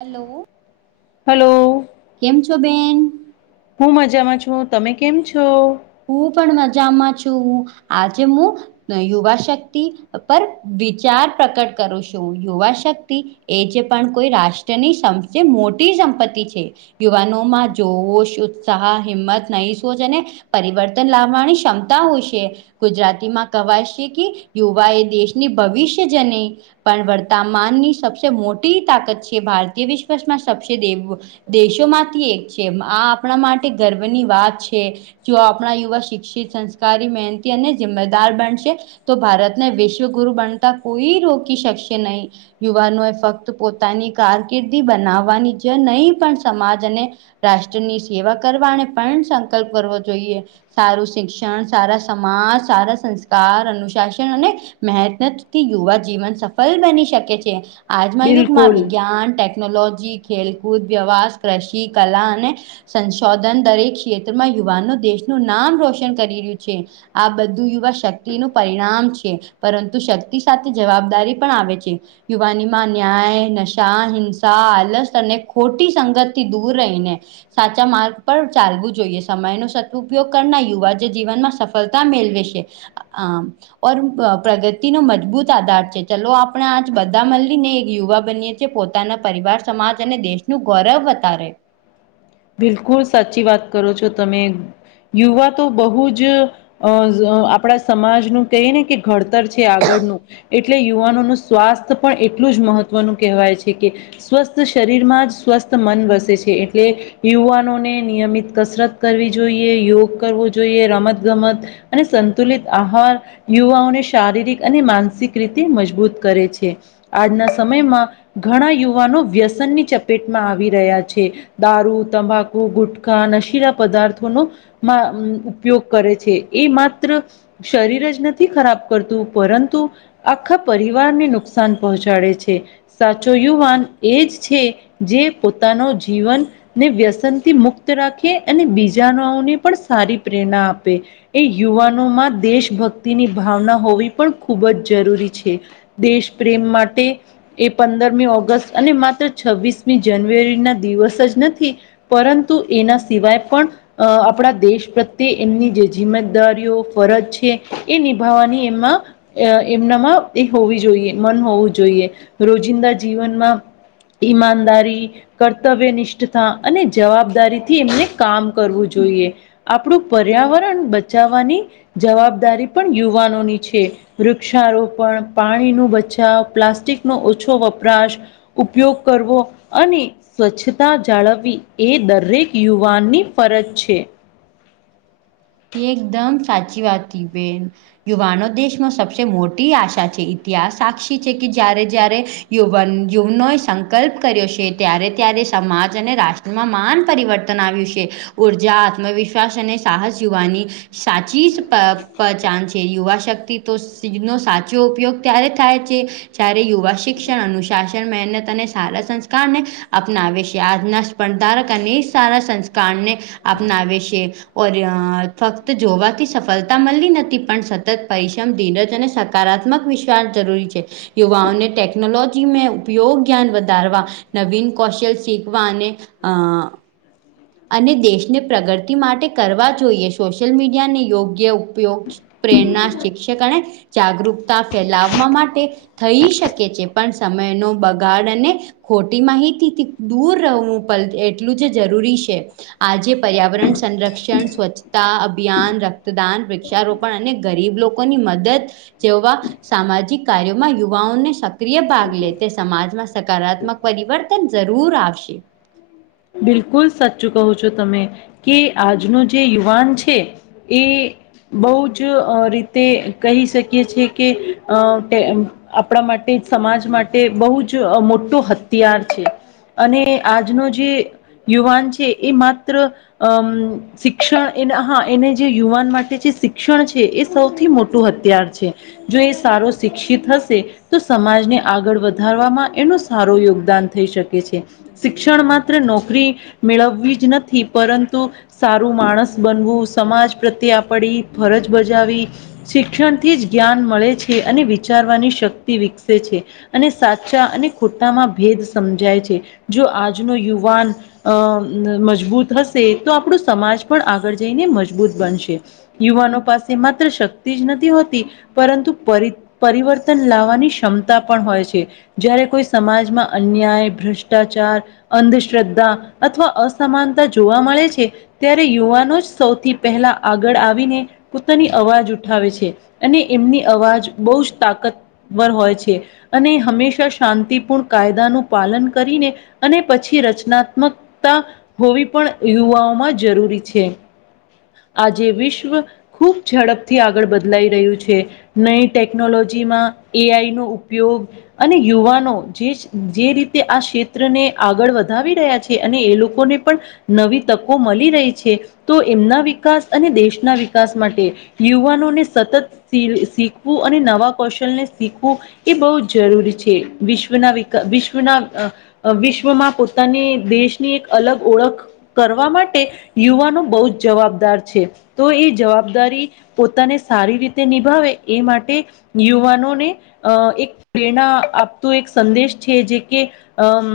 Hello hello કેમ છો બેન? હું મજામાં છું તમે કેમ છો? હું પણ મજામાં છું આજે મુ નય યુવા શક્તિ પર વિચાર પ્રકટ કરું છું યુવા શક્તિ એ જે પણ કોઈ રાષ્ટ્રની [unintelligible] મોટી સંપત્તિ છે. યુવાનોમાં જોશ, ઉત્સાહ, હિંમત, નવી સોચ અને પરિવર્તન લાવવાની ક્ષમતા હોય છે. ગુજરાતીમાં કવાય છે, કે યુવા એ દેશની ભવિષ્ય જ ને પણ વર્તમાનની સબસે મોટી તાકત છે, ભારતીય વિશ્વમાં સબસે દેવ દેશોમાંથી એક છે, આ આપણા માટે ગર્વની વાત છે. જો આપણા યુવા શિક્ષિત, સંસ્કારી, મહેનતી અને જિમ્મેદાર બનશે તો ભારતને વિશ્વગુરુ બનતા કોઈ રોકી શકશે નહીં. યુવાનો એ ફક્ત પોતાની કારકિર્દી બનાવવાની છે, નહીં પણ સમાજ અને રાષ્ટ્રની સેવા કરવાને પણ સંકલ્પ કરવો જોઈએ સારું શિક્ષણ, સારા સમાજ, સારા સંસ્કાર, અનુશાસન અને મહેનતથી યુવા જીવન સફલ બની છે, આજના યુગમાં બિલકુલ વિજ્ઞાન ટે [unintelligible] નોલોજી ખેલકૂદ વ્યવાસ કૃષિ કલા અને સંશોધન દરેક ક્ષેત્રમાં યુવાનો દેશનું નામ રોશન કરી રહ્યું છે આ બધું યુવા શક્તિનું પરિણામ છે. પરંતુ શક્તિ સાથે જવાબદારી પણ આવે છે. યુવાનીમાં ન્યાય નશા હિંસા આલસ અને ખોટી સંગતથી દૂર રહીને સાચા માર્ગ પર ચાલવું જોઈએ સમય નો સત ઉપયોગ કરનાર યુવા જે જીવનમાં સફળતા મેળવે છે. આમ ઓર પ્રગતિ નો મજબૂત આધાર છે. ચલો આપણે આજ બધા મલી ને એક યુવા બનીએ કે પોતાના પરિવાર સમાજ અને દેશનું ગૌરવ વતારે બિલકુલ સાચી વાત કરો છો તમે યુવા તો બહુ જ અ [unintelligible] આપણા સમાજનું કહી ને કે ઘડતર છે. આગળનું એટલે યુવાનોનું સ્વાસ્થ્ય પણ એટલું જ મહત્વનું કહેવાય છે કે સ્વસ્થ શરીર માં સ્વસ્થ મન વસે છે એટલે યુવાનોને નિયમિત કસરત કરવી જોઈએ યોગ કરવો જોઈએ રમતગમત અને સંતુલિત આહાર યુવાઓને શારીરિક અને માનસિક રીતે મજબૂત કરે છે આજના સમયમાં ઘણા યુવાનો વ્યસનની ચપેટમાં આવી રહ્યા છે. દારૂ તંબકુ ગુટખા નશીલા પદાર્થોનો મા [unintelligible] ઉપયોગ કરે છે. એ માત્ર શરીર જ નથી ખરાબ કરતું પરંતુ આખા પરિવારને નુકસાન પહોંચાડે છે સાચો યુવાન એજ છે. જે પોતાનો જીવન ને વ્યસનથી મુક્ત રાખે અને બીજાનાઓને પણ સારી પ્રેરણા આપે એ યુવાનોમાં દેશભક્તિની ભાવના હોવી પણ ખૂબ જ જરૂરી છે. દેશ પ્રેમ માટે એ પંદરમી ઓગસ્ટ અને માત્ર છવ્વીસમી જાન્યુઆરી ના દિવસ જ નથી કે પરંતુ એના સિવાય પણ અ આપણા દેશ પ્રત્યે એમની જે જિમ્મે દારીઓ ફરજ છે એ નિભાવવાની એમાં અ એમનામાં એ હોવી જોઈએ મન હોવું જોઈએ રોજિંદા જીવનમાં ઈમાનદારી કર્તવ્ય નિષ [unintelligible] અને જવાબદારી થી એમને કામ કરવું જોઈએ આપણું પર્યાવરણ બચાવાની જવાબદારી પણ યુવાનોની છે વૃક્ષારોપણ પાણી નુ બચાવ પ્લાસ્ટિક નો ઓછો વપરાશ ઉપયોગ કરવો અને સ્વચ્છ તા જાળવવી એ દરેક યુવાનની ફરજ છે. એકદમ સાચી વાત [unintelligible] બેન યુવાનો દેશમાં સબસે મોટી આશા છે ઇતિહાસ સાક્ષી છે કે જ્યારે જ્યારે યુવન યુવનો સંકલ્પ કર્યો છે ત્યારે ત્યારે સમાજ અને રાષ્ટ્ર મા માન પરિવર્તન આવ્યું છે ઉર્જા આત્મવિશ્વાસ અને સાહસ યુવાની સાચી જ પ પહચાન છે યુવા શક્તિ તો [unintelligible] સાચો ઉપયોગ ત્યારે થાય છે જ્યારે યુવા શિક્ષણ અનુશાસન મહેનત અને સારા સંસ્કારને અપનાવે છે આના પણ ધારક અને સારા સંસ્કારને અપનાવે છે. [unintelligible] અ ફક્ત જોવાથી સફળતા મળી નથી પણ સતત પરિશ્રમ ધીરજ અને [unintelligible] કારાત્મક વિશ્વાસ જરૂરી છે યુવાઓ ને ટેકનોલોજી મે ઉપયોગ જ્ઞાન વધારવા નવીન કૌશલ શીખવા અને અ અને દેશને પ્રગતિ માટે કરવા જોઈએ. સોશિયલ મીડિયાને યોગ્ય ઉપયોગ પ્રેરણા શિક્ષક અને જાગૃકતા ફેલાવવા માટે થઈ શકે છે, પણ સમયનો બગાડ અને ખોટી માહિતીથી દૂર રહેવું [inaudible] એટલું જ જરૂરી સે. આજે પર્યાવરણ, સંરક્ષણ, સ્વચ્છતા અભિયાન, રક્તદાન, વૃક્ષારોપ પણ અને ગરીબ લોકો ની મદદ જેવા સામાજિક કાર્યોમાં યુવાઓને સક્રિય ભાગ લે તે સમાજમાં સકારાત્મક પરિવર્તન જરૂર આવશે. બિલકુલ સાચું કહો છો તમે, કે આજનું જે યુવાન છે એ બહુ જ અ રીતે કહી શકીએ છે કે અ. તેમ આપણા માટે, સમાજ માટે, બહુ જ મોટો હથિયાર છે. અને આજ નો જે યુવાન છે, એ માત્ર અમ શિક્ષણ એન હા એને જે યુવાન માટે જે શિક્ષણ છે, એ સૌથી મોટું હથિયાર છે. જો એ સારો શિક્ષિત હશે તો સમાજને આગળ વધારવામાં એનું સારું યોગદાન થઈ શકે છે. શિક્ષણ માત્ર નોકરી મેળવવી જ નથી પરંતુ સારું માણસ બનવું, સમાજ પ્રત્યે આપડી ફરજ બજાવી શિક્ષણથી જ જ્ઞાન મળે છે, અને વિચારવાની શક્તિ વિકસે છે. અને સાચા અને ખોટામાં ભેદ સમજાય છે, જો આજનો યુવાન અ મજબૂત હશે, તો આપણું સમાજ પણ આગળ જઈને મજબૂત બનશે. યુવાનો પાસે શક્તિ જ નથી હોતી પરંતુ, પરિ-પરિવર્તન લાવવાની ક્ષમતા પણ હોય છે. જયારે કોઈ સમાજમાં અન્યાય, ભ્રષ્ટાચાર, અંધશ્રદ્ધા અથવા અસમાનતા જોવા મળે છે ત્યારે યુવાનો જ સૌથી પહેલા આગળ આવીને પોતાની અવાજ ઉઠાવે છે. અને એમની અવાજ બહુ જ તાકતવર હોય છે. અને હંમેશા [unintelligible] કાયદાનું પાલન કરીને અને પછી રચના મકતા હોવી પણ યુવાઓમાં જરૂરી છે. આજે વિશ્વ ખુબ ઝડપથી આગળ બદલાઈ રહ્યું છે. નઈ ટેકનોલોજીમાં એઆઈ નો ઉપયોગ અને યુવાનો જેજ જે રીતે આ ક્ષેત્રને આગળ વધાવી રહ્યા છે અને એ લોકોને નવી તકો મલી રહી છે તો એમના વિકાસ અને દેશના વિકાસ માટે યુવાનોને સતત શી-શીખવું અને નવા કૌશલને શીખવું એ બહુ જ જરૂરી છે, વિશ્વના વિકા વિશ્વના અ અ વિશ્વમાં પોતાની દેશની એક અલગ ઓળખ કરવા માટે યુવાનો બહુ જ જવાબદાર છે, તો એ જવાબદારી પોતાને સારી રીતે નિભાવે એ માટે યુવાનોને અ એક પ્રેરણા આપતો એક સંદેશ છે. જે કે અમ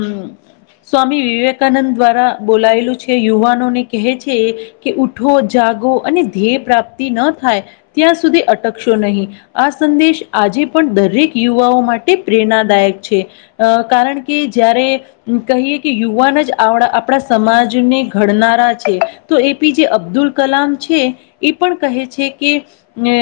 સ્વામી વિવેકાનંદ દ્વારા બોલાયલું છે, યુવાનો ને કહે છે એ કે ઉઠો, જાગો અને ધ્યેય પ્રાપ્તિ ન થાય, ત્યાં સુધી અટકશો નહીં. આ સંદેશ આજે પણ દરેક યુવાઓ માટે પ્રેરણાદાયક છે. અ કારણ કે જ્યારે કહીએ કે યુવાન જ આવડા આપણા સમાજને ઘડનારા છે, તો એ પી જે અબ્દુલ કલામ છે. એ પણ કહે છે, કે ને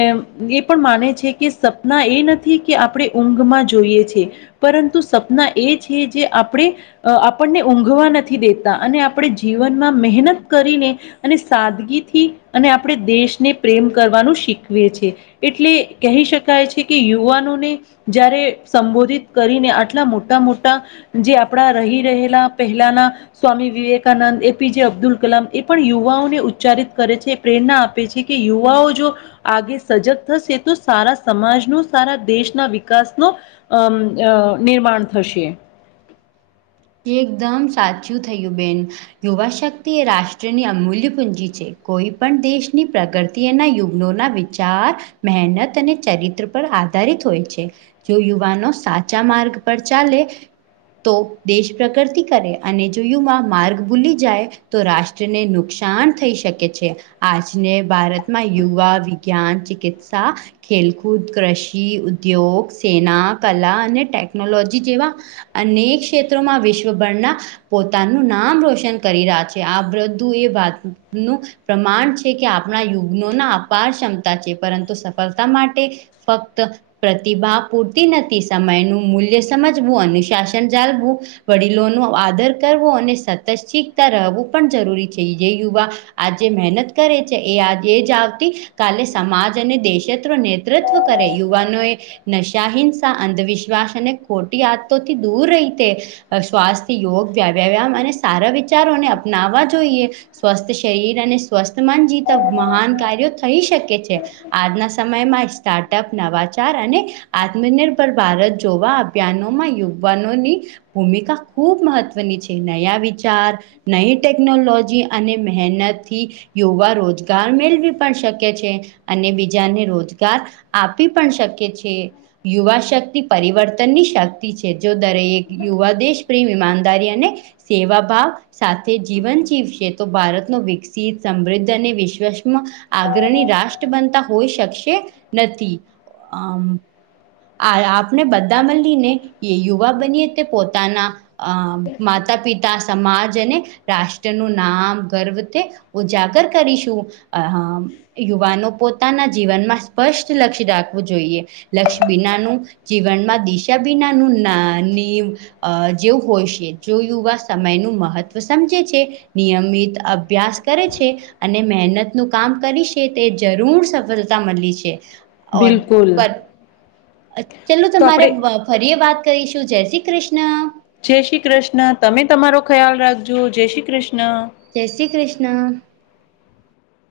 એ પણ માને છે કે સપના એ નથી કે આપણે ઊંઘમાં જોઈએ છે. પરંતુ સપના એ છે, જે આપણે અ આપ આપણને ઊંઘવા નથી દેતા અને આપણે જીવનમાં મહેનત કરીને અને સાદગીથી અને આપણે દેશને પ્રેમ કરવાનું શીખવે છે. એટલે કહી શકાય છે, કે યુવાનોને જયારે સંબોધિત કરીને, આટલા મોટા મોટા જે આપડા રહી રહે એટલા પહેલાના સ્વામી વિવેકાનંદ, એપીજે અબ્દુલ કલામ એ પણ યુવાઓને ઉચ્ચારિત કરે છે. પ્રેરણા આપે છે કે યુવાઓ જો આગે સજગ થશે તો સારા સમાજનો સારા દેશના વિકાસનો અમ અ નિર્માણ થશે. એકદમ સાચું થયું બેન. યુવા શક્તિ એ રાષ્ટ્રની અમૂલ્ય પૂંજી છે. કોઈ પણ દેશની પ્રગતિ એના યુગ્ઞનો ના વીક જાત મહેનત અને ચરિત્ર પર આધારિત હોય છે. જો યુવાનો સાચા માર્ગ પર ચાલે તો દેશ પ્રગતિ કરે. અને જો યુવા માર્ગ ભૂલી જાય તો રાષ્ટ્રને નુકસાન થઈ શ શકે છે. આજને ભારતમાં યુવા વિજ્ઞાન ચિકિત્સા ખેલકૂદ, કૃષિ ઉદ્યોગ, સેના કલા અને ટેકનોલોજી જેવા અનેક ક્ષેત્રોમાં વિશ્વભરના પોતાનું નામ રોશન કરી રહ્યા છે. આ બધું એ વાતનું પ્રમાણ છે કે આપના યુગ્નોના અપાર ક્ષમતા છે. પરંતુ સફળતા માટે ફક્ત પ્રતિભા પૂરતી નથી. સમયનું મૂલ્ય સમજવું, અનુશાસન જાલવું વડીલોનો આદર કરવો અને સતત શીખતા રહેવું પણ જરૂરી છે. જે યુવા આજે મહેનત કરે છે એ આજે જ આવતી કાલે સમાજ અને દેશ નેતૃત્વ કરે યુવાનોએ નશા, હિંસા, અંધવિશ્વાસ અને ખોટી આદતોથી દૂર રહી તે અ સ્વાસ્થ્ય, યોગ, વ્યાયામ અને સારા વિચારોને અપનાવવા જોઈએ. સ્વસ્થ શરીર અને સ્વસ્થ મન જીતા મહાન કાર્યો થઈ શકે છે. આજના સમયમાં સ્ટાર્ટઅપ, નવાચાર અને આત્મનિર્ભર ભારત જોવા બ્યાનોમાં યુવાનોની ભૂમિકા ખૂબ મહત્વની છે. નયા વિચાર નઈ ટેકનોલોજી અને મહેનતથી યુવા રોજગાર મેળવી પણ શકે છે. અને બીજાને રોજગાર આપી પણ શકે છે. યુવા શક્તિ પરિવર્તનની શક્તિ છે. જો દરેક યુવા દેશ પ્રેમ, ઈમાનદારી અને સેવા ભાવ સાથે જીવન જીવશે. તો ભારતનો વિકસિત, સમૃદ્ધ અને વિશ્વસમ આગ્રણી રાષ્ટ્ર બનતા હોઈ શકશે નથી આમ આ આપણે બધા મલીને એ યુવા બનીએ તે પોતાના અ માતા પિતા, સમાજ અને રાષ્ટ્રનું નામ ગર્વ તે ઉજાગર કરીશું. અ હમ યુવાનો પોતાના જીવનમાં સ્પષ્ટ લક્ષ્ય રાખવું જોઈએ. લક્ષ્ય બીનાનું જીવનમાં દિશા બિનાનું ના નીમ અ જેવું હોય છે. જો યુવા સમયનું મહત્વ સમજે છે નિયમિત અભ્યાસ કરે છે. અને મહેનતનું કામ કરી છે તે જરૂર સફળતા મળી છે બિલકુલ ચાલું તો તમારે આપણે ફરીએ વાત કરીશું જય શ્રી કૃષ્ણ જય શ્રી કૃષ્ણ તમે તમારો ખ્યાલ રાખજો જય શ્રી કૃષ્ણ જય શ્રી કૃષ્ણ